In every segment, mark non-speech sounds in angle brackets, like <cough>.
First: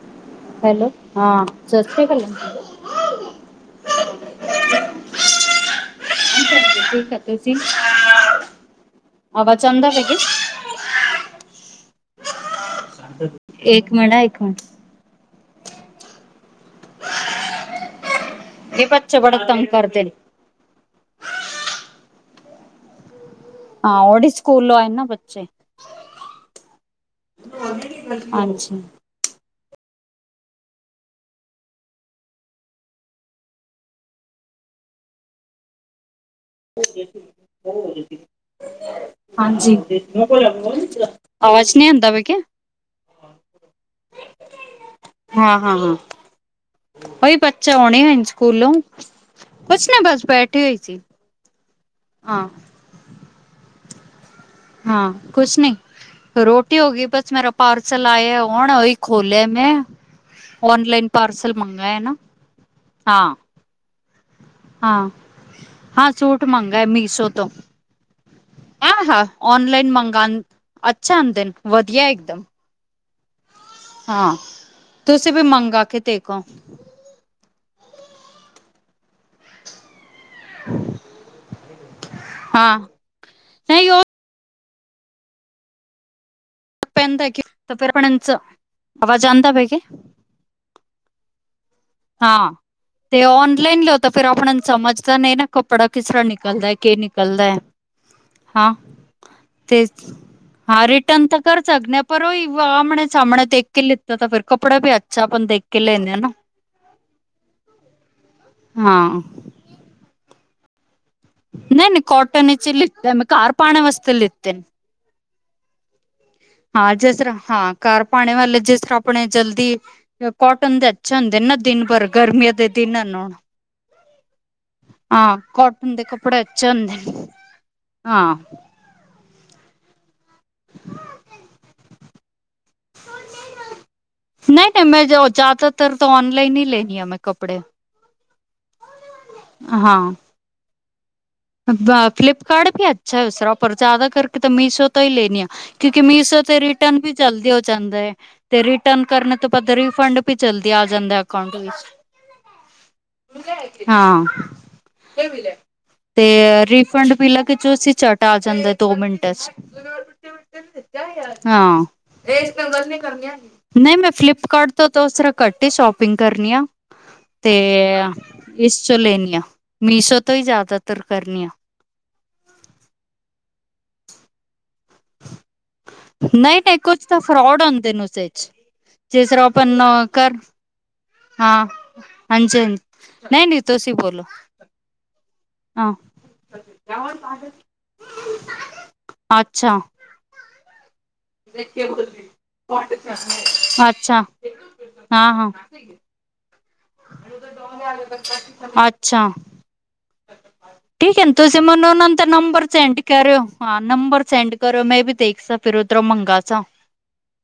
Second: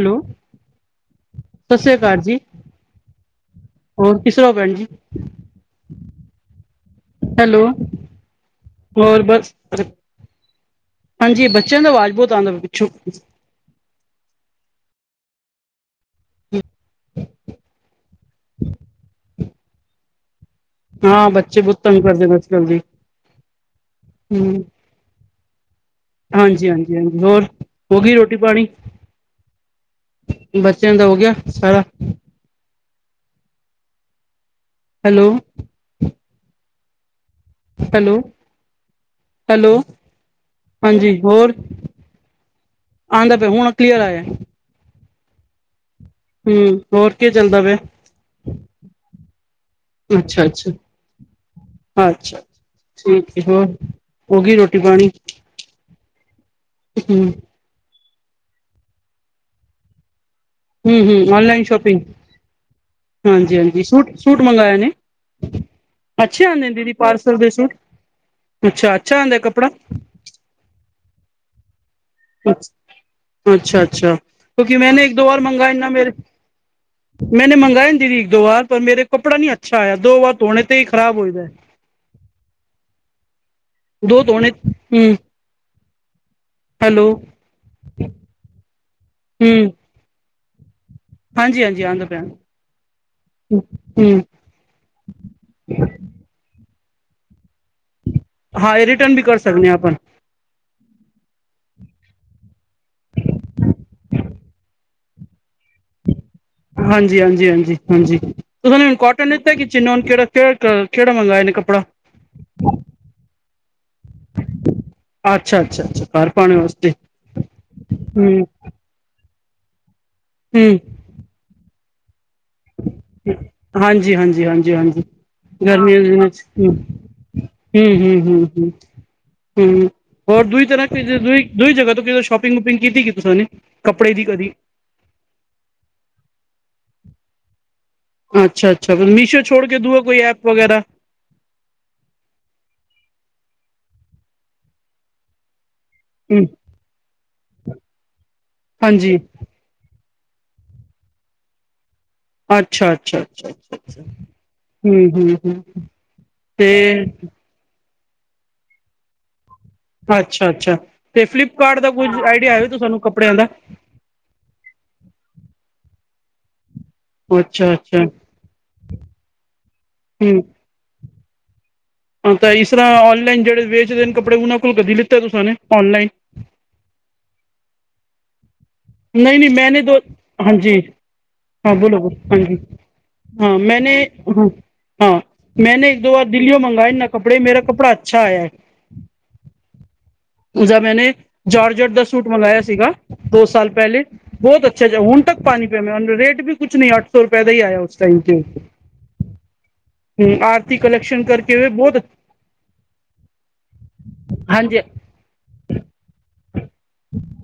Hello hello ਹਾਂ ਸਤਿ ਸ੍ਰੀ ਅਕਾਲ। ਹੋਰ ਕਿਸ ਰਾਂ ਹੋ ਭੈਣ ਜੀ। ਠੀਕ ਹੈ ਤੁਸੀਂ ਹੈਲੋ ਹੋਰ ਬਸ ਆਵਾਜ਼ ਆਉਂਦਾ ਪਿਆ ਕਿ ਹਾਂਜੀ ਬੱਚਿਆਂ ਦੀ ਆਵਾਜ਼ ਬੋਤ ਆਂਦਾ ਪਈ। ਏਕ ਮਿੰਟ ਏਕ ਮ ਏ ਬੱਚੇ ਬੜਾ ਤੰਗ ਕਰਦੇ ਨੇ। ਹਾਂ ਬੱਚੇ ਬੋਤ ਤੰਗ ਕਰਦੇ ਪਏ ਸੀ ਹਾਂਜੀ। ਹਾਂ ਉੜੀ ਸਕੂਲੋਂ ਆਏ ਨਾ ਬੱਚੇ ਹਾਂਜੀ-ਹਾਂਜੀ-ਹਾਂਜੀ ਹੋਰ ਹੋ ਗਈ ਰੋਟੀ ਪਾਣੀ ਹਾਂਜੀ ਬੱਚਿਆਂ ਦਾ ਹੋ ਗਿਆ ਸਾਰਾ ਹੈਲੋ ਹੋ ਜਾਸੀ ਓ ਹੋ ਹੈਲੋ ਜਾਸੀ ਹੈਲੋ ਹਾਂਜੀ ਹਾਂਜੀ ਆਵਾਜ਼ ਨਈ ਆਂਦਾ ਪਿਆ ਕਿਆ ਆਂਦਾ ਪਿਆ ਹੁਣ ਕਲੀਅਰ ਆਇਆ। ਹਾਂ-ਹਾਂ ਹਮ ਹੋਰ ਕੀ ਪਈ ਚੱਲਦਾ ਬੱਚਾ ਪਿਆ ਆਣੇ ਸਕੂਲੋਂ ਕੁਛ ਨੀ ਬਸ ਅੱਛਾ ਬੈਠੀ ਅੱਛਾ ਹੋਈ ਸੀ। ਅੱਛਾ ਹਾਂ ਠੀਕ ਐ ਹੋਰ ਹੋ ਗਈ ਰੋਟੀ ਪਾਣੀ ਹਾਂ ਕੁਛ ਨਈ ਰੋਟੀ ਹੋ ਗਈ ਹਮ ਬਸ ਮੇਰਾ ਪਾਰਸਲ ਆਏ ਹੁਣ ਉਹੀ ਖੋਲਿਆ ਮੈਂ ਔਨਲਾਈਨ ਹਮ ਹਮ ਪਾਰਸਲ ਮੰਗਾਏ ਹੈ ਨਾ ਹਾਂ। ਜੀ ਹਾਂਜੀ ਸੂਟ ਸੂਟ ਮੰਗਵਾਏ ਨੇ ਹਾਂ- ਹਾਂ ਸੂਟ ਅੱਛੇ ਆਉਂਦੇ ਮੰਗਾਏ ਦੀਦੀ ਮੀਸ਼ੋ ਪਾਰਸਲ ਤੋਂ ਦੇ ਸੂਟ ਆ ਅੱਛਾ ਅੱਛਾ ਹਾ ਆਉਂਦਾ ਕੱਪੜਾ ਓਨਲਾਈਨ ਮੰਗਾਨ ਅੱਛਾ ਆਂਦੇ ਨੇ ਵਧੀਆ ਇਕਦਮ। ਅੱਛਾ-ਅੱਛਾ ਕਿਉਂਕਿ ਮੈਂਨੇ ਇੱਕ ਦੋ ਤੁਸੀਂ ਵਾਰ ਵੀ ਮੰਗਾਏ ਮੰਗਾ ਨਾ ਕੇ ਮੇਰੇ ਦੇਖੋ ਮੈਨੇ ਮੰਗਾਏ ਨ ਦੀਦੀ ਇੱਕ ਦੋ ਵਾਰ ਪਰ ਮੇਰੇ ਕੱਪੜਾ ਨੀ ਅੱਛਾ ਆਇਆ ਦੋ ਵਾਰ ਧੋਣੇ ਤੇ ਈ ਖਰਾਬ ਹੋਈ ਦਾ ਏ ਹਾਂ ਨਹੀਂ ਉਹ ਦੋ ਧੋਣੇ ਹੂੰ <unintelligible> ਪੈਂਦਾ ਕੇ ਹਾਂਜੀ-ਹਾਂਜੀ ਆਂਦਾ ਹਾਂ ਤੇ ਔਨਲਾਈਨ ਲਓ ਤਾ ਹਮ ਫੇਰ ਆਪਣਾ ਨੂੰ ਸਮਝ ਤਾ ਨਈ ਨਾ। ਕੱਪੜਾ ਕਿਸ ਤਰ੍ਹਾਂ ਨਿਕਲਦਾ ਏ ਕੇ ਨਿਕਲਦਾ ਏ। ਹਾਂ ਇਹ ਰਿਟਰਨ ਵੀ ਕਰ ਸਕਦੇ ਹਾਂ ਤੇ ਆਪਾਂ ਹਾਂ ਰਿਟਰਨ ਤਾਂ ਕਰ ਸਕਨੇ ਆ ਪਰ ਓਈ ਆਮਣੇ ਸਾਮਣੇ ਦੇਖ ਕੇ ਲਿੱਤਾ ਤਾਂ ਫਿਰ ਕੱਪੜਾ ਵੀ ਅੱਛਾ ਅਪਣ ਦੇਖ ਕੇ ਲੇਨੇ ਹਨਾ। ਹਾਂਜੀ-ਹਾਂਜੀ-ਹਾਂਜੀ-ਹਾਂਜੀ ਤੁਹਾਂ ਹੁਣ ਹਾਂ ਕੋਟਨ ਲਿਤਾ ਕਿ ਚੀਨੋਨ ਕੇੜਾ -ਕੇੜ ਕਲਰ ਕੇੜਾ ਮੰਗਇਆ। ਨਈ -ਨਈ ਕੌਟਨ ਇਚ ਲਿੱਤੇ ਮੈਂ ਘਰ ਪਾਣ ਵਸਤੇ ਲਿੱਤੇ। ਅੱਛਾ-ਅੱਛਾ-ਅੱਛਾ ਹਾਂ ਜੇਸ ਤਰ੍ਹਾਂ ਹਾਂ ਘਰ ਪਾਣੇ ਹਮ ਵਾਲੇ ਜੇਸ ਤਰ੍ਹਾਂ ਆਪਣੇ ਜਲਦੀ ਕੋਟਨ ਹਮ ਦੇ ਅੱਛੇ ਹੁੰਦੇ ਨਾ ਦਿਨ ਭਰ ਗਰਮੀਆਂ ਦੇ ਦਿਨਾਂ ਨੂੰ ਹਾਂਜੀ-ਹਾਂਜੀ-ਹਾਂ ਜੀ-ਹਾਂਜੀ ਕੋਟਨ ਗਰਮੀਆਂ ਦੇ ਦਿਨਾਂ ਕੱਪੜੇ 'ਚ ਅੱਛੇ ਹੁੰਦੇ ਨੇ ਹਾਂ ਉਂ-ਹੂੰ-ਹੂੰ-ਹੂੰ-ਹੁੰ ਹੂੰ ਹੋਰ ਦੂਈ ਤਰ੍ਹਾਂ ਦ ਦੂਈ ਜਗ੍ਹਾ ਤੋਂ ਕਿਦੇ ਸ਼ੋ ਪਿੰਗਪਿੰਗ ਕੀਤੀ ਕਿ ਤੁਸਾਂ ਨੇ ਕੱਪੜੇ ਦੀ ਕਦੀ ਐ ਮੈਂ ਜੋ ਜਆਦਾਤਰ ਤੋ ਔਨਲਾਈਨ ਹੀ ਲੇਨੀ ਆ ਮੈਂ ਕੱਪੜੇ ਅੱਛਾ-ਅੱਛਾ ਫੇਰ ਮੀਸ਼ੋ ਛੋੜ ਕੇ ਦੂਆ ਕੋਈ ਐਪ ਵਗੈਰਾ ਦਾ ਫਲਿਪਕਾਰਟ ਵੀ ਅੱਛਾ ਉਸ ਰਾ ਪਰ ਜਆਦਾ ਕਰਕੇ ਤਾਂ ਮੀਸ਼ੋ ਤੋਂ ਹੀ ਲੇਨੀ ਆ। ਕਿਉਂਕਿ ਮੀਸੋ ਹੂੰ ਤੇ ਰਿਟਰਨ ਵੀ ਜਲਦੀ ਹੋ ਜਾਂਦਾ ਐ ਤੇ ਰਿਟਰਨ ਹਾਂਜੀ ਕਰਨੇ ਤੋ ਓਦਾ ਰੀਫੰਡ ਵੀ ਜਲਦੀ ਆ ਜਾਂਦਾ ਅਕਾਉਂਟ ਵਿੱਚ ਅੱਛਾ-ਅੱਛਾ-ਅੱਛਾ ਹਾਂ ਹੂੰ-ਹੂੰ-ਹੂੰ। ਤੇ ਰੀਫੰਡ ਬੀ ਅਲਗ ਜੋ ਝੱਟ ਆ ਜਾਂਦਾ ਏ ਦੋ ਮਿੰਟਾਂ 'ਚ <inaudible> ਅੱਛਾ -ਅੱਛਾ ਤੇ ਫਲਿੱਪਕਾਰਟ ਹਾਂ ਦਾ ਕੁਝ ਆਈਡੀਆ ਐ ਵੇ ਤੁਸਾ ਨੂੰ ਕੱਪੜਿਆਂ ਦਾ ਤੋ ਤੋ ਉਸ ਰਾਂ ਘੱਟ ਈ ਸ਼ੋਪਿੰਗ ਕਰਨੀ ਆ। ਤੇ ਅੱਛਾ ਅੱਛਾ ਇਸ ਚੋ ਲੇਨੀ ਆ ਮੀਸ਼ੋ ਤੋ ਈ ਜਆਦਾਤਰ ਕਰਨੀ ਆ। ਤਾ ਇਸ ਰ੍ਹਾਂ ਔਨਲਾਈਨ ਜੇੜੇ ਵੇਚਦੇ ਨੇ ਕੱਪੜੇ ਉਨਾਂ ਕੋਲ ਕਦੀ ਲਿੱਤਾ ਤੁਸਾਂ ਨੇ ਔਨਲਾਈਨ? ਨਈ -ਨਈ ਕੁਛ ਤਾਂ ਫਰੋਡ ਹੁੰਦੇ ਨੇ ਉਸੇ 'ਚ। ਜਿਸ ਨਈ ਤਰ੍ਹਾਂ -ਨਈ ਮੈ ਨੀ ਆਪਨ ਦੋ ਕਰ ਹਾਂਜੀ। ਹਾਂ ਬੋਲੋ- ਬੋਲੋ ਹਾਂਜੀ ਨਹੀਂ ਹਾਂ ਨਹੀਂ ਤੁਸੀਂ ਮੈਂਨੇ ਬੋਲੋ ਹਾਂ ਮੈਨੇ ਹਾਂ। ਇੱਕ ਦੋ ਵਾਰ ਦਿੱਲੀਓ ਮੰਗਾਏ ਨਾ ਕੱਪੜੇ ਮੇਰਾ ਕੱਪੜਾ ਅੱਛਾ ਆਇਐ। ਅੱਛਾ ਉਜ਼ਾ ਮੈਨੇ ਜਾਰਜਟ ਦਾ ਸੂਟ ਮੰਗਾਇਆ ਸੀਗਾ ਦੋ ਸਾਲ ਅੱਛਾ ਬੌਤ ਅੱਛਾ ਜੇ ਹੁਣ ਹਾਂ ਤੱਕ ਹਾਂ ਪਾਨੀ ਪੀ ਮੈ ਰੇਟ ਵੀ ਕੁਛ ਨਈ ਅਠ ਅੱਛਾ ਹੂੰ ਆਰਤੀ ਕਲੇ ਠੀਕ ਐ ਤੁਸੀ ਮੈਨੂੰ ਉਨਾਂ ਦਾ ਨੰਬਰ ਸੈਂਡ ਕਰਿਓ ਹਾਂ ਨੰਬਰ ਸੈਂਡ ਹਾਂਜੀ ਕਰੋ ਮੈਂ ਵੀ ਦੇਖ ਸਾਂ ਫੇਰ ਉਧਰੋਂ ਮੰਗਾਸਾਂ।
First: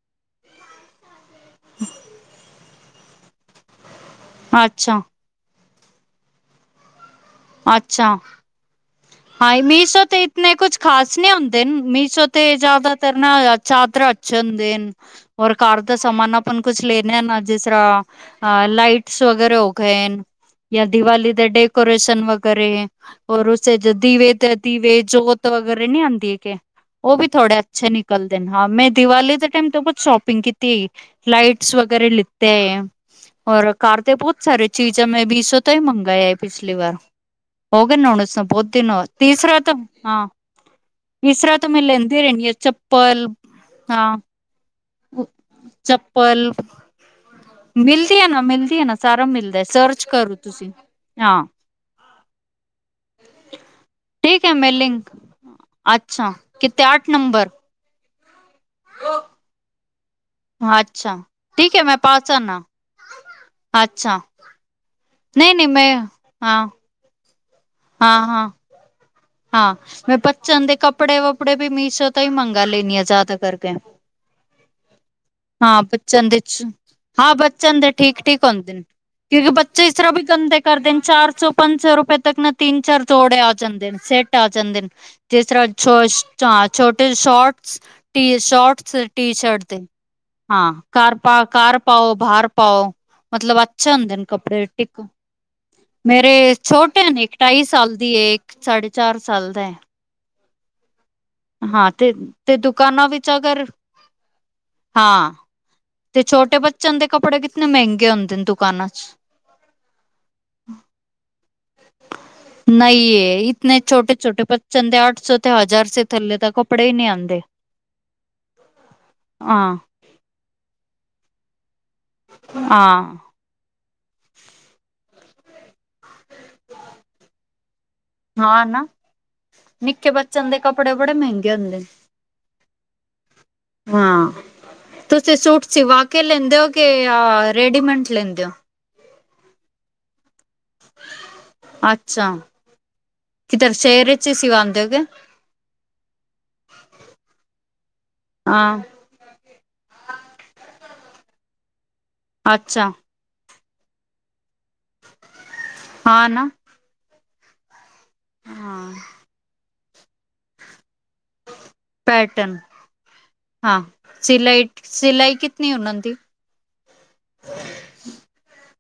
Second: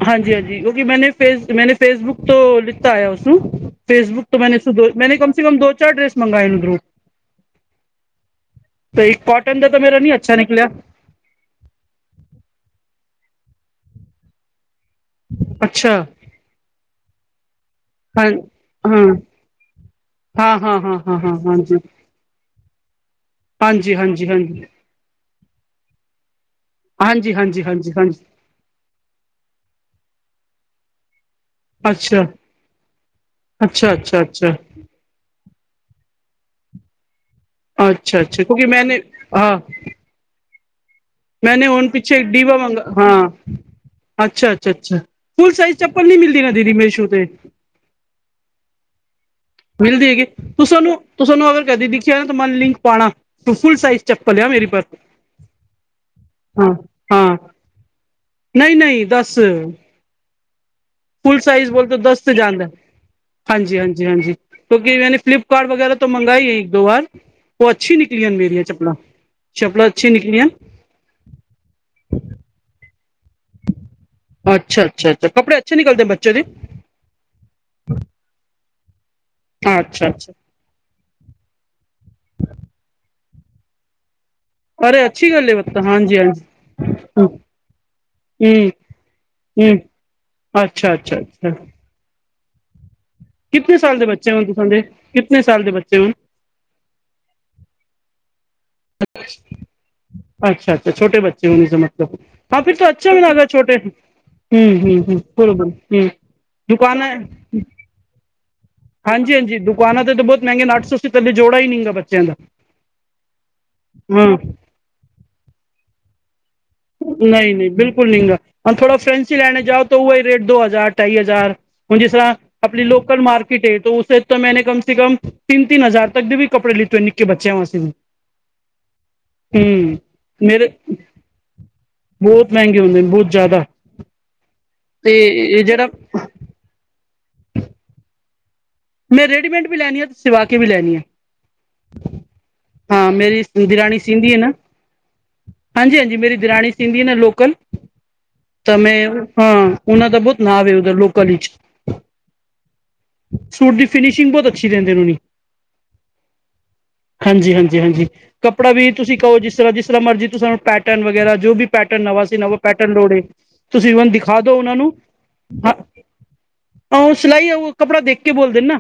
ਹਾਂਜੀ-ਹਾਂਜੀ ਕਿਉਂਕਿ ਮੈਨੇ ਫੇਸ ਮੈਨੇ ਫੇਸਬੁੱਕ ਤੋਂ ਲਿੱਤਾ ਹੋਇਆ ਓਸਨੂੰ ਫੇਸਬੁੱਕ ਤੋ ਮੈਂਨੋ ਸ ਦੋ, ਅੱਛਾ ਮੈਂਨੇ ਕੰਮ ਸੇ ਕੰਮ ਦੋ-ਚਾਰ ਡਰੇੈਸ ਮੰਗਾਏਨ ਉਧਰੋ। ਅਛਾ, ਤੇ ਇੱਕ ਹਾਂ ਦਾ ਤਾਂ ਮੇਰਾ ਮਿਸ਼ੋ ਨੀ ਤੇ ਅੱਛਾ ਇਤਨੇ ਨਿਕਲਿਆ ਕੁਛ ਖਾਸ ਸ ਹੁੰਦੇਨ, ਮੀਸ਼ੋ ਤੇ ਜਿਆਦਾਤਰ ਨਾ ਚਾਦਰਾ ਅੱਛੇ ਹੁੰਦੇਨ। ਔਰ ਕਾਰ ਅੱਛਾ ਦਾ ਸਮਾਨ ਆਪਾਨ ਕੁਛ ਲੇਨਾ ਨਾ, ਜਿਸ ਰ੍ਹਾ ਹਾਂ ਹਾ ਹਾਂ ਲਾਈਟਸ ਵਗੈਰੇ ਹੋ ਗਏਨ, ਹਾਂ ਹਾਂ ਯਾ ਹਾਂ ਹਾਂ ਹਾਂ ਦਿਵਾਲੀ ਦੇ ਹਾਂਜੀ ਡੇਕੋਰੇਸ਼ਨ ਵਗੇਰੇ। ਔਰ ਉਸੇ'ਚ ਹਾਂਜੀ ਹਾਂਜੀ ਦੀਵੇ ਤੇ ਹਾਂਜੀ ਦੀਵੇ ਜੋਤ ਵਗੈਰਾ ਨੀ ਆੰਦੀ ਏ, ਕਿ ਓਹ ਵੀ ਹਾਂਜੀ ਥੋੜੇ ਹਾਂਜੀ ਅਛੇ ਹਾਂਜੀ ਹਾਂਜੀ ਨਿਕਲਦੇ ਨ, ਹਾਂ ਮੈ ਦੀਵਾਲੀ ਦੇ ਟੈਮ ਤੇ ਕੁਛ ਸ਼ੋਪਿੰਗ ਕੀਤੀ ਹਾਈ, ਲਾਈਟ ਟਸ ਵਗੈਰੇ ਅੱਛਾ ਲਿਤੇ ਐ, ਔਰ ਅੱਛਾ ਕਾਰ ਤੇ ਅੱਛਾ ਬਹੁਤ ਅੱਛਾ ਸਾਰੇ ਚੀਜਾ ਮੈ ਵੀਸ਼ੋ ਤੋ ਈ ਮੰਗਾਏ ਆਈ ਪਿਛਲੀ ਵਾਰ। ਹੋਗੇਨ ਨਾ ਅੱਛਾ ਹੁਣ ਅੱਛਾ ਉਸਨੂੰ ਕਿਉਂਕਿ ਬਹੁਤ ਦਿਨ, ਮੈਂਨੇ ਹਾਂ ਤੀਸਰਾ ਤਾ, ਹਾਂ- ਮੈਂਨੇ ਹੁਨ ਪਿੱਛੇ ਇਕ ਡੀਵਾ ਮੰਗਾ, ਹਾਂ, ਹਾਂ ਅੱਛਾ-ਅੱਛਾ-ਅਛਾ। ਉਹ ਫੁਲ ਸਾਈਜ ਚੱਪਲ ਨਹੀ ਮਿਲਦੀ ਨਾ ਦੀਦੀ, ਮੀਸ਼ੂ ਤੇ। ਮਿਲਦੀ ਏ ਨਾ, ਮਿਲਦੀ ਏ ਨਾ, ਸਾਰਾ ਮਿਲਦੈ। ਮਿਲਦੀ ਹੈਗੀ, ਤੁੂਸਾਨੂੰ, ਤੂਸਾਨੂੰ ਅਗਰ ਕਦੇ ਦਿਖਿਆ ਨਾ ਤਾਂ ਮੰਨ ਲਿੰਕ ਪਾਣਾ, ਤੂੰ ਫੁਲ ਸਾਈਜ ਚੱਪਲ ਏ, ਆ ਮੇਰੀ ਪਰ। ਅਛਾ, ਕਿੱਤੇ ਆਠ ਨੰਬਰ? ਨਹੀ-ਨਹੀ, ਦੱਸ ਅੱਛਾ ਫੁਲ ਸਾਈਜ ਠੀਕ ਹੈ ਬੋਲੇ ਮੈਂ ਤ ਦਸ ਪਾਸ ਤੇ ਆਨਾ ਜਾਂਦਾ। ਅੱਛਾ ਹਾਂਜੀ-ਹਾਂਜੀ-ਹਾਂਜੀ, ਕਿਉਕਿ ਇੰਨਾ ਨੇ ਨਹੀਂ ਨਹੀਂ ਫਲਿਪਕਾਰਟ ਮੈਂ ਵਗੈਰਾ ਤੋਂ ਮੰਗਾਈ ਆਈ, ਹਾਂ ਇਕ-ਦੋ ਵਾਰ। ਉਹ ਅਛੀ ਹਾਂ ਨਿਕਲੀਆਂ ਨ ਹਾਂ ਮੇਰੀਆਂ ਚੱਪਲਾ। ਹਾਂ, ਮੈ ਬੱਚਿਆ ਨ ਦੇ ਕੱਪੜੇ-ਵੱਪੜੇ ਵੀ ਮੀਸ਼ੋ ਤੋ ਹੀ ਮੰਗਾ ਲੈਂਨੀ ਆ, ਜਿਆਦਾ ਕਰਕੇ, ਹਾਂ ਬੱਚਿਆਂ ਦੇ'ਚ। ਹਾਂ ਬੱਚਿਆਂ ਦੇ ਠੀਕ-ਠੀਕ ਹੁੰਦੇਨ, ਕਿਉਕਿ ਬੱਚੇ ਇਸ ਤਰ੍ਹਾਂ ਵੀ ਗੰਦੇ ਕਰਦੇਨ, ਚਾਰ ਸੋ ਪੰਜ ਸੋ ਸੋ ਰੁਪਏ ਤੱਕ ਨਾ ਤਿੰਨ-ਚਾਰ ਜੋੜੇ ਆ ਜਾਂਦੇ ਨ, ਸੇਟ ਆ ਜਾਂਦੇਨ, ਜਿਸ ਤਰ੍ਹਾਂ ਛੋਟੇ shorts, T shorts T shirt ਤੇ, ਹਾਂ, ਘਰ ਪਾ, ਘਰ ਪਾਓ, ਬਾਹਰ ਪਾਓ। ਮਤਲਬ ਅੱਛੇ ਦੇ ਹੁੰਦੇਨ ਬੱਚੇ ਹੁਣ ਤੁਸਾਂ ਕੱਪੜੇ, ਦੇ? ਟਿਕ ਕਿਤਨੇ ਸਾਲ ਦੇ ਬੱਚੇ ਹੁਣ? ਮੇਰੇ ਛੋਟੇ ਨ ਇਕ ਢਾਈ ਸਾਲ ਦੀ ਏ, ਇਕ ਸਾਢੇ ਚਾਰ ਸਾਲ ਦਾ ਏ। ਅਛਾ-ਅਛਾ ਛੋਟੇ ਬੱਚੇ ਇਸਦਾ ਤੇ ਮਤਲਬ, ਤੇ ਹਾਂ ਫਿਰ ਤਾਂ ਦੁਕਾਨਾਂ ਅਛਾ ਵੀ ਵਿੱਚ ਲਗਾ ਅਗਰ ਛੋਟੇ ਹੂੰ, ਹੂੰ, ਹੂੰ ਹਾਂ ਬੋਲ-ਬੋਲ ਹੂੰ, ਤੇ ਛੋਟੇ ਬੱਚਿਆਂ ਦੁਕਾਨ ਦੇ ਕੱਪੜੇ ਕਿਤਨੇ ਮਹਿੰਗੇ ਹੁੰਦੇ ਨੇ ਦੁਕਾਨਾਂ ਚ ਹਾਂਜੀ-ਹਾਂਜੀ, ਦੁਕਾਨਾ ਤੇ ਤਾਂ ਬਹੁਤ ਮਹਿੰਗੇ ਨ, ਅੱਠ ਸੌ ਸੇ ਥੱਲੇ ਜੋੜਾ ਈ ਨਹੀਂਗਾ ਬੱਚਿਆਂ ਦਾ। ਨਹੀ ਏ। ਇਤਨੇ ਛੋਟੇ-ਛੋਟੇ ਬੱਚੇਆਂ ਨ ਦੇ ਅੱਠ ਸੋ ਤੇੇ ਹਜ਼ਾਰ ਥੱਲੇ ਤਕ ਨਹੀ-ਨਹੀ, ਬਿਲਕੁਲ ਨਹੀ ਗਾ, ਹੁਨ ਥੋੜਾ ਫੈਂਸੀ ਲੈਣੇ ਹਾਂ ਜਾਓ ਤਾਂ ਉਹਹੀ ਰੇਟ ਦੋ-ਹਜ਼ਾਰ, ਢਾਈ-ਹਜ਼ਾਰ। ਜਿਸ ਤਰ੍ਹਾਂ ਆਪਣੀ ਹਾਂ ਲੋਕਲ ਮਾਰਕੀਟ ਏ, ਤੋ ਉਸੇ'ਚ ਤਾ ਮੈਨੇ ਕਮ ਸੇ ਕਮ ਤਿੰਨ-ਤਿੰਨ ਹਜ਼ਾਰ ਕਦੇ ਵੀ ਕੱਪੜੇ ਲਿੱਤੇ ਹੋਏ, ਨਿਕੇ ਬੱਚਿਆਂ ਵਾਸਤੇ ਵੀ। ਹਾਂ, ਨਾ। ਨਿੱਕੇ ਬੱਚਿਆਂ ਦੇ ਕੱਪੜੇ ਬੜੇ ਮਹਿੰਗੇ ਹੁੰਦੇ। ਬਹੁਤ ਮਹਿੰਗੇ ਹੁੰਦੇਨ, ਬਹੁਤ ਜਿਆਦਾ। ਹਾਂ, ਤੁਸੀ ਸੂਟ ਸਿਵਾਕੇ ਲੇਂਦੇ ਓ, ਕਿ ਰੇਡੀਮੈਟ ਲੇਂਦੇ ਓ? ਮੈ ਰੇਡੀਮੇਟ ਵੀ ਲੈਨੀ ਆ ਸਿਵਾਕੇ ਬੀ ਲੈਨੀ ਆ, ਅੱਛਾ ਹਾਂ, ਮੇਰੀ ਕਿਧਰ ਦਿਰਾਣੀ ਸ਼ਹਿਰ ਚ ਸਿੰਦੀ ਹੀ ਏ ਨਾ ਸਿਵਾਂਦੇ ਹੋ ਕੇ ਹਾਂਜੀ-ਹਾਂਜੀ, ਮੇਰੀ ਦਿਰਾਣੀ ਸੀੰਦੀ ਏ ਨਾ ਲੋਕਲ, ਤਾ ਹਾਂ ਮੈ, ਹਾਂ ਉਨਾ ਦਾ ਬਹੋਤ ਨਾਵ ਏ, ਉਧਰ ਲੋਕਲ ਈਚ। ਅਛਾ। ਸੂਟ ਦੀ ਫਿਨਿਸ਼ਿੰਗ ਬਹੁਤ ਅਛੀ ਦੇਂਦੇਨ, ਉਨੀ। ਹਾਂ ਨਾ- ਹਾਂਜੀ- ਹਾਂਜੀ- ਹਾਂਜੀ ਕੱਪੜਾ ਵੀ ਹਾਂ ਤੁਸੀ ਕਹੋ ਜਿਸ ਤਰ੍ਹਾਂ ਜਿਸ ਤਰ੍ਹਾਂ ਮਰਜੀ ਤੁ ਸਾਨੂੰ ਪੈਟਰਨ ਵਗੈਰਾ- ਜੋ ਵੀ ਪੈਟਰਨ ਨਵਾ ਸੀ ਨਵਾਂ ਪੈਟਰਨ ਲੋੜੇ ਹਾਂ ਤੁਸੀ ਈਵਨ ਦਿਖਾ ਦੋ ਉਹਨਾਂ ਨੂੰ ਹ- ਆਹ ਸਿਲਈ ਉਹ ਕੱਪੜਾ ਦੇਖ ਕੇ- ਬੋਲਦੇ ਨਾ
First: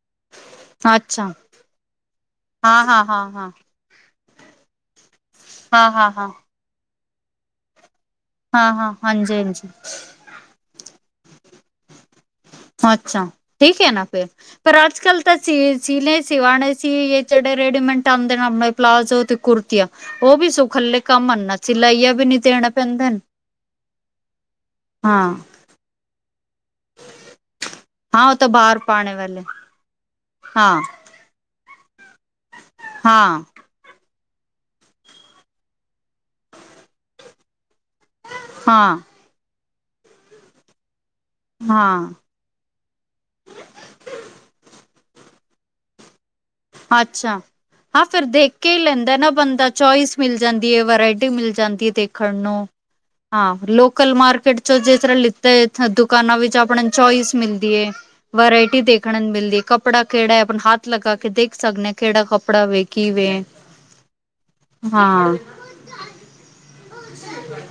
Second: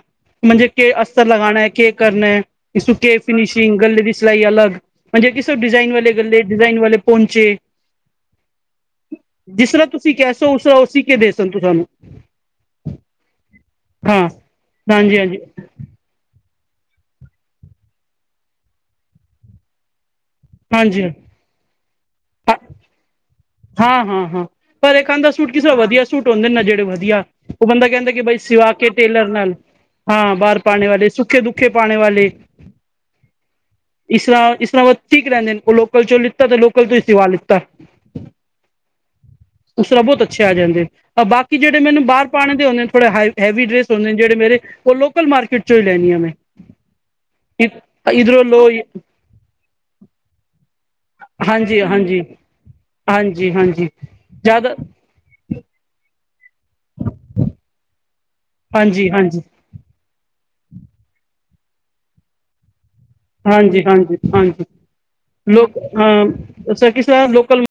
ਹਾਂਜੀ ਕੇ ਅਕਸਰ ਲਗਾਣਾ, ਕੇ ਕਰਨਾ ਤੁਸੀ ਕੇ ਫਿਨਸ਼ਿੰਗ- ਗਲੇ ਦੀ ਸਿਲਾਈ ਅਲਗ ਜੇ ਕਿਸੇ ਡਿਜ਼ਾਈਨ ਵਾਲੇ ਗਲੇ ਡਿਜ਼ਾਈਨ ਵਾਲੇ ਪੋਂਚੇ- ਜਿਸ ਤਰ੍ਹਾਂ ਤੁਸੀਂ ਕੈਸੇਉਸ ਓ ਸੀਕੇ ਦੇ ਸਕਦੇ ਤੂੰਆਨੁ। ਅੱਛਾ। ਠੀਕ ਹੈ ਨਾ, ਫਿਰ ਪਰ ਹਾਂਜੀ ਅੱਜ-ਕੱਲ ਤਾਂ ਹਾਂਜੀ ਚੀਜ ਸੀਲੇ ਸੀਵਾਨੇ ਸੀ ਜਾ ਜੇੜੇ ਰੇਡੀਮੈਂਂਟ ਆਦੇ ਨੇ, ਲੰਮੇ ਪਲਾਜ਼ੋ ਤੇ ਕੁੁਰਤੀਆਂ। ਓ ਵੀ ਸੁਖੱਲੇ ਹਾਂਜੀ ਕੰਮ ਆ ਨਾ, ਸਿਲਾਈਆ ਵੀ ਨੀ ਦੇਣੇ ਪੈਂਦੇ ਨੇ। ਹਾਂ-ਹਾਂ, ਹਾਂ, ਪਰ ਏ ਕੇਂਦੇ ਸੂਟ ਕਿਸੇ ਵਧੀਆ ਸੂਟ ਆਉਂਦੇ ਨਾ ਜੇੜੇ ਵਧੀਆ ਤੇ ਬੰਦਾ ਕੇਂਦਾ ਕਿ ਬਈ ਸਿਵਾ ਕੇ ਟੇਲਰ ਨਾਲ ਹਾਂ, ਬਾਹਰ ਪਾਣੇ ਵਾਲੇ ਸੂ ਤੇ ਦੁੱਖੇ ਪਾਣੇ ਵਾਲੇ। ਹਾਂ‌। ਇਸਰ੍ਹਾਂ, ਇਸ ਤਰ੍ਹਾਂ ਠੀਕ ਰੇਂਦੇ ਨੇ ਉਹ ਲੋਕਲ ਚੋਂ ਲਿੱਤਾ ਤੇ ਲੋਕਲ ਤੋਂ ਈ ਸਿਵਾ ਲੈਣ। ਹਾਂ। ਉਸ ਤਰਾ ਬੋਤ ਅੱਛੇ ਆ ਜਾਂਣਗੇ, ਆ ਬਾਕੀ ਜੇੜੇ ਮੈਨੂੰ ਹਾਂ ਬਾਰ ਪਾਣੇ ਤੇ ਹੁੰਦੇ ਨੇ, ਥੋੜੇ ਹੈਵੀ ਡਰੈਸ ਹੁੰਦੇ ਨੇ, ਜੇੜੇ ਮੇਰੇ ਉਹ ਲੋਕਲ ਮਾਰਕੀਟ ਚੋਂ ਈ ਲੈਨੀ ਆ ਮੈਂ। ਅੱਛਾ। ਹਾਂ, ਫੇਰ ਇੱਧਰੋਂ ਦੇਖ ਲੋ ਕੇ ਈ ਲੈਂਦਾ ਨਾ ਬੰਦਾ। ਚੋਇਸ ਮਿਲ ਜਾਂਦੀ ਐ, ਵਰਾਇਟੀ ਮਿਲ ਹਾਂਜੀ ਜਾਂਦੀ ਐ, ਹਾਂਜੀ ਦੇਖਣ ਨੂੰ। ਹਾਂਜੀ ਹਾਂ, ਹਾਂਜੀ ਲੋਕਲ ਮਾਰਕਟ ਜ਼ਿਆਦਾ ਚੋ ਜੇ ਤਰ ਲ ਤੇ ਦੁਕਾਨਾਂ ਵਿਚ ਆਪਾ ਨੂੰ ਚੋਇਸ ਮਿਲਦੀ ਏ, ਵਰਾਇਟੀ ਹਾਂਜੀ ਦੇਖਣ ਨੂੰ ਹਾਂਜੀ ਮਿਲਦੀ ਕੱਪ ਕੱਪੜਾ ਕੇੜਾ ਐ? ਆਪਣਾ ਹੱਥ ਲਗਾ ਕੇ ਦੇਖ ਸਕਣੇ‌ ਆ, ਕੇੜਾ ਕੱਪੜਾ ਵੇ। ਕੀ ਵੇ ਹਾਂਜੀ-ਹਾਂਜੀ- ਹਾਂਜੀ, ਹਾਂ ਲੋਕ ਹਾਂ ਕਿਸੇ ਦਾ ਲੋਕਲ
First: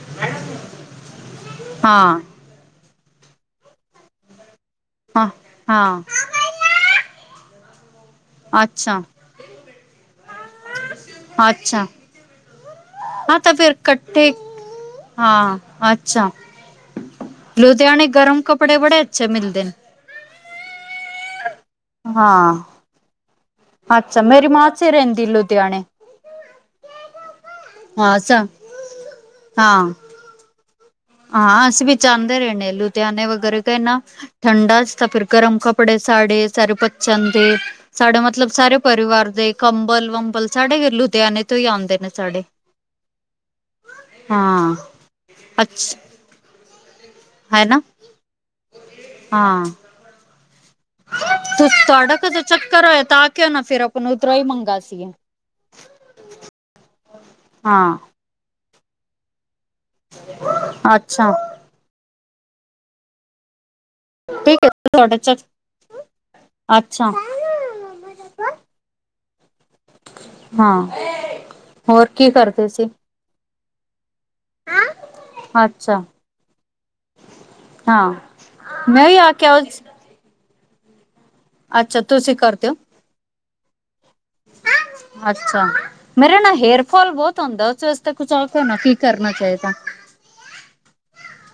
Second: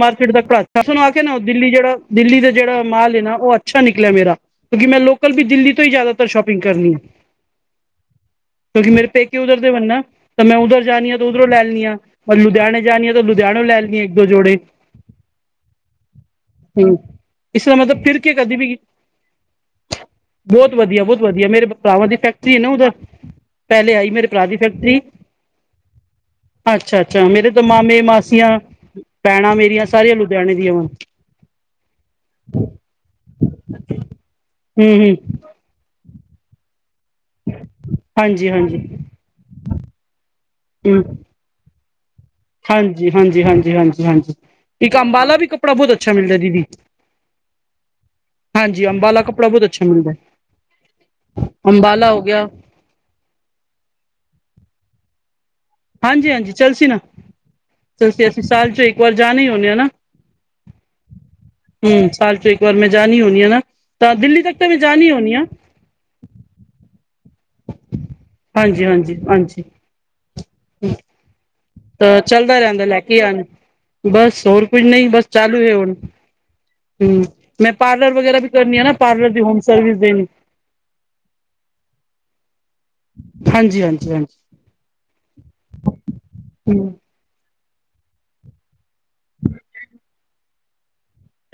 ਮਾਰਕੀਟ ਦਾ ਘੱਟ ਫੈਸ਼ਨ ਆ ਕੇ ਨਾ ਦਿੱਲੀ ਜੇੜਾ, ਹਾਂ ਦਿੱਲੀ ਦਾ ਜੇੜਾ ਮਾਲ ਹੈ ਨਾ, ਓ ਅੱਛਾ ਨਿਕਲਿਆ ਮੇਰਾ। ਕਿਉਂਕਿ ਮੈਂ ਹਾਂ ਲੋਕਲ ਵੀ ਦਿੱਲੀ ਤੋਂ ਈ ਹਾਂ ਜ਼ਿਆਦਾਤਰ ਸ਼ੋਪਿੰਗ ਕਰਨੀ ਆ। ਕਿਉਂਕਿ ਅੱਛਾ ਮੇਰੇ ਪੇਕੇ ਉਧਰ ਦੇ ਵਣਨਾ। ਤਾਂ ਮੈਂ ਉੱਧਰ ਜਾਣੀ ਆ, ਤਾਂ ਉੱਧਰੋਂ ਅੱਛਾ ਲੈਣੀ ਆ, ਪਰ ਲੁਧਿਆਣੇ ਜਾਣੀ ਆ, ਤਾਂ ਹਾਂ ਲੁਧਿਆਣੇ ਫਿਰ ਲੈਣੀ ਆ, ਇੱਕ- ਦੋ ਕੱਠੇ ਜੋੜੇ। ਹਾਂ। ਅੱਛਾ, ਹਮ ਇਸ ਤਰ੍ਹਾਂ ਲੁਧਿਆਣੇ ਗਰਮ ਕੱਪੜੇ ਬੜੇ ਅੱਛੇ ਮਿਲਦੇ ਨੇ। ਬੋਤ ਵਧੀਆ, ਬਹੁਤ ਵਧੀਆ। ਮੇਰੇ ਭਰਾਵਾਂ ਦੀ ਫੈਕਟਰੀ ਹੈ ਹਾਂ ਨਾ, ਉਧਰ। ਪੇਲੇ ਆਈ ਅੱਛਾ ਮੇਰੇ ਭਰਾ ਮੇਰੀ ਦੀ ਮਾਂ ਉੱਥੇ ਫੈਕਟਰੀ ਰਹਿੰਦੀ ਲੁਧਿਆਣੇ ਅੱਛਾ-ਅੱਛ, ਮੇਰੇ ਦੋ ਮਾਮੇ, ਹਾਂ ਅੱਛਾ ਮਾਸੀਆਂ, ਭੈਣਾਂ ਮੇਰੀਆਂ ਸਾਰੀਆਂ ਲੁਧਿਆਣੇ ਦੀਆਂ ਵਾ। ਹਾਂ, ਅਸੀਂ ਵੀ ਜਾਂਦੇ ਰੇਣੇ, ਲੁਧਿਆਣੇ ਵਗੈਰਾ ਤੇ ਏਨਾ ਠੰਡਾ ਅਸੀ ਹਮ ਤਾਂ ਹਮ ਫਿਰ ਗਰਮ ਕੱਪੜੇ ਸਾਡੇ ਸਾਰੇ ਪ ਜਾਂਦੇ, ਸਾਡੇ ਮਤਲਬ ਹਾਂਜੀ ਸਾਰੇ ਹਾਂਜੀ ਪਰਿਵਾਰ ਦੇ ਕੰਬਲ-ਵੰਬਲ, ਸਾਡੇ ਲੁਧਿਆਣੇ ਤੋ ਈ ਆਂਦੇ ਨੇ ਸਾਡੇ। ਹਾਂਜੀ-ਹਾਂਜੀ, ਹਾਂਜੀ- ਹਾਂਜੀ, ਹਾਂਜੀ। ਇੱਕ ਅੰਬਲਾ ਵੀ ਕੱਪੜਾ ਅੱਛ ਬੋਤ ਅੱਛਾ ਮਿਲਦਾ ਦੀਦੀ। ਹੈ ਨਾ ਹਾਂਜੀ। ਅੰਬਾਂਲਾ ਕੱਪੜਾ ਬੋਤ ਅੱਛਾ ਮਿਲਦਾ। ਅੰਬਾਲਾ ਤੁ-ਤੁਆਡਾ ਹੋ ਕਦੋ ਗਿਆ ਚੱਕਰ ਹੋਏ, ‌ ਤਾਂ ਕਿਉਂ ਨਾ ਫਿਰ ਆਪਾਂ ਨੂੰ ਉਧਰੋ ਹੀ ਮੰਗਾ ਸੀਯੇ? ਹਾਂਜੀ-ਹਾਂਜੀ। ਚਲ ਸੀ ਨਾ, ਹਾਂ ਚਲਸੀ ਅਸੀਂ ਸਾਲ ਚੋਂ ਇੱਕ ਵਾਰ ਜਾਣੇ ਹੀ ਹੁੰਦੇ ਹਾਂ ਨਾ। ਅੱਛਾ। ਹੁ ਸਾਲ ਚ, ਇੱਕ ਵਾਰ ਮੈਂ ਜਾਣੀ ਹੁਣੀ ਹੈ ਨਾ, ਤਾਂ ਦਿੱਲੀ ਤੱਕ ਠੀਕ ਤਾਂ ਹੈ ਮੈਂ ਜਾਣੀ ਤੁਹਾਡਾ ਹੁਣੀ ਚ ਆ। ਅੱਛਾ। ਹਾਂਜੀ-ਹਾਂਜੀ, ਹਾਂਜੀ। ਹਾਂ। ਹੋਰ ਤਾਂ ਕੀ ਚੱਲਦਾ ਕਰਦੇ ਰਹਿੰਦਾ ਸੀ ਲੈ ਕੇ ਆਣ। ਬਸ ਹੋਰ ਕੁਝ ਨਈ, ਬਸ ਚਾਲੂ ਐ, ਹੁਣ। ਅੱਛਾ ਹਮ। ਮੈਂ ਹਾਂ ਪਾਰਲਰ ਵਗੈਰਾ ਵੀ ਕਰਨੀ ਆ ਨਾ, ਮੈਂ ਵੀ ਪਾਰਲਰ ਦੀ ਕੇ ਹੋਮ ਆਵਾਜ਼ ਸਰਵਿਸ ਦੇਣੀ। ਅੱਛਾ। ਤੁਸੀਂ ਕਰਦੇਓ, ਹਾਂਜੀ ਹਾਂਜੀ ਹਾਂਜੀ ਅੱਛਾ। ਮੇਰੇ ਨਾ ਹਮ ਹੇਅਰਫੋਲ ਬਹੁਤ ਹੁੰਦਾ। <unintelligible> ਕੀ ਕਰਨਾ ਚਾਹੀਦਾ?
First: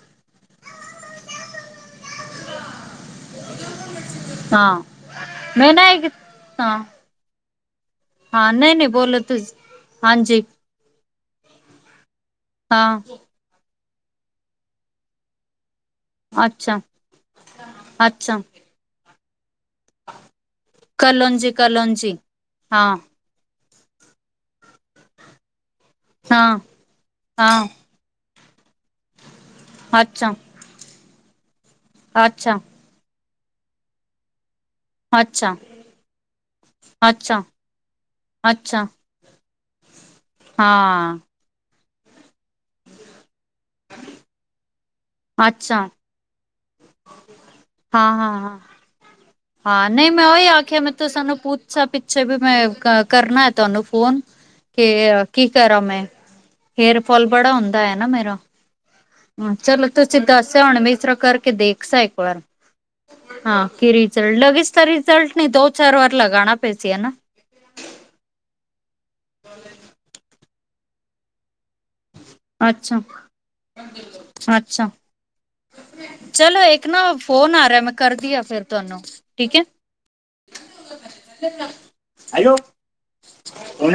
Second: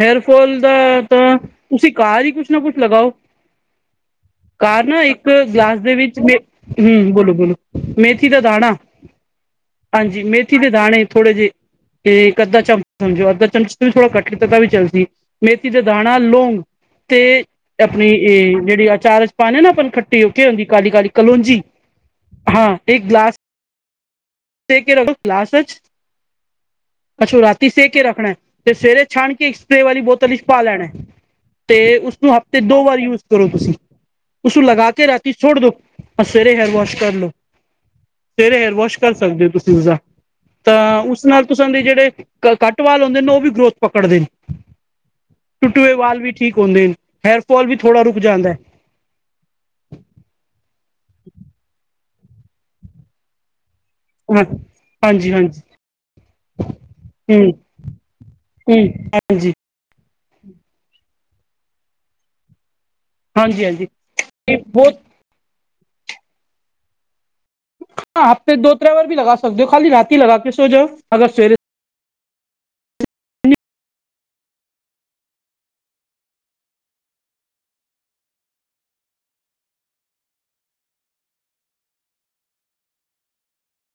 ਹੇਅਰਫੋਲ ਦਾ ਤਾਂ ਤੁਸੀਂ ਘਰ ਈ ਕੁੱਛ ਨਾ ਕੁੱਛ ਲਗਾਓ। ਹਾਂ ਘਰ ਨਾ ਇੱਕ ਮੈਂ ਗਲਾਸ ਨਾ ਦੇ ਇੱਕ ਵਿੱਚ ਮੇ, ਹਾਂ ਹਮ। ਬੋਲੋ-ਬੋਲੋ ਮੇਥੀ ਦਾ ਹਾਂ ਦਾਣਾ। ਨਹੀਂ ਨਹੀਂ ਬੋਲੋ ਤੁਸ ਹਾਂਜੀ, ਮੇਥੀ ਦੇ ਦਾਣੇ ਥੋੜੇ ਜੇ। ਇੱਕ-ਅੱਧਾ ਚਮਚ ਹਾਂ ਸਮਝੋ, ਅੱਧਾ ਚਮਚ ਵੀ ਥੋੜਾ ਘੱਟ ਕੀਤਾ ਤਾਂ ਵੀ ਚੱਲ ਮੇਥੀ ਦੇ ਦਾਣਾ, ਲੌਗ ਅੱਛਾ ਤੇ ਆਪਣੀ ਅੱਛਾ ਇਹ ਜੇੜੀ ਅਚਾਰ ਚ ਪਾਉਣੇ ਨਾ ਆਪ ਖੱਟੀ ਹੋ ਕੇ ਹੁੰਦੀ, ਕਾਲੀ-ਕਾਲੀ ਕਲੋਂਜੀ ਹਾਂ, ਇੱਕ ਗਲਾਸ <unintelligible> ਗਿਲਾਸ ਵਿਚ ਹਾਂ ਅੱਛਾ, ਹਾਂ ਰਾਤੀ ਸੇ ਕੇ ਰੱਖਣਾ ਐ। ਸਵੇਰੇ ਛਾਣ ਕੇ ਸਪ੍ਰਰੇ ਵਾਲੀ ਬੋਤਲ ਅੱਛਾ ਵਿੱਚ ਪਾ ਲੈਣਾ ਐ ਤੇ ਉਸਨੂੰ ਅੱਛਾ ਹਫ਼ਤੇ ਦੋ ਵਾਰ ਯੂਜ ਕਰੋ ਤੁਸੀਂ। ਉਸਨੂੰ ਲਗਾ ਰਾਤੀ ਅੱਛਾ ਛੋੜ ਦੋ, ਪਰ ਸਵੇਰੇ ਹੇਅਰ ਵੋਸ਼ ਕਰ ਲੋ, ਅੱਛਾ ਸਵੇਰੇ ਹਅਰ ਅੱਛਾ ਵੋਸ਼ ਕਰ ਕਰ ਸਕਦੇ ਓ ਤੁਸੀਂ ਉਸਦਾ ਤਾਂ ਹਾਂ ਉਸ ਨਾਲ ਤੁਸਾਂ ਦੇ ਜਿਹੜੇ ਕੱਟ ਵਾਲ ਹੁੰਦੇ ਨੇ, ਉਹ ਵੀ ਗਰੋਥ ਪਕੜਦੇ ਨੇ‌। ਅੱਛਾ ਟੁੱਟੇ ਹੋਏ ਵਾਲ ਵੀ ਠੀਕ ਹੁੰਦੇ ਨੇ। ਹੇਅਰਫੋਲ ਵੀ ਥੋੜ੍ਹਾ ਹਾਂ ਰੁਕ ਹਾਂ ਜਾਂਦੈ। ਹਾਂ ਹਾਂ, ਨਈ ਮੈਂ ਓਹੀ ਆਖਿਆ ਮੈਂ ਤੁਸਾਂ ਨੂੰ ਪੁੱਛਾ, ਪਿੱਛੇ ਵੀ ਮੈਂ ਕਰ ਕਰਨਾ ਐ ਤੁਹਾਨੂੰ ਫੋਨ। ਹੈ ਕੇ ਹਾਂਜੀ ਕੀ ਹਾਂਜੀ ਕਰਾਂ? ਮੈਂ ਹੇਅਰ ਫਾਲ ਬੜਾ ਹੁੰਦਾ ਐ ਨਾ ਮੇਰਾ। ਹੈਜੀ ਹਾਂ ਚਲੋ ਤੁਸੀਂ ਦੱਸਿਆ ਹੁਣ ਵੀ ਇਸ ਤਰ੍ਹਾਂ ਕਰਕੇ ਦੇਖ ਸਾ ਇੱਕ ਵਾਰ, ਹਾਂਜੀ ਹਾਂ ਹਾਂਜੀ ਫਿਰ <unintelligible> ਬਹੁਤ ਰਿਜ਼ਲਟ ਨਹੀਂ ਦੋ-ਚਾਰ ਵਾਰ ਲਗਾਣਾ ਪਈ ਸੀ ਹਨਾਂ। ਹਾਂ ਹਫ਼ਤੇ ਦੋ-ਤਿੰਨ ਵਾਰ ਵੀ ਲਗਾ ਸਕਦੇ ਓ, ਖਾਲੀ ਰਾਤੀ ਲਗਾ ਕੇ ਸੋ ਜਾਓ, ਅਗਰ ਸਵੇਰੇ ਅੱਛਾ-ਅੱਛਾ। ਚਲੋ ਇੱਕ ਨਾ ਫੋਨ ਆ ਰਿਆ, ਮੈਂ ਕਰਦੀ ਆ ਫੇਰ ਤੁਹਾਨੂੰ, ਠੀਕ ਐ। ਹੈਲੋ, ਕੌਣ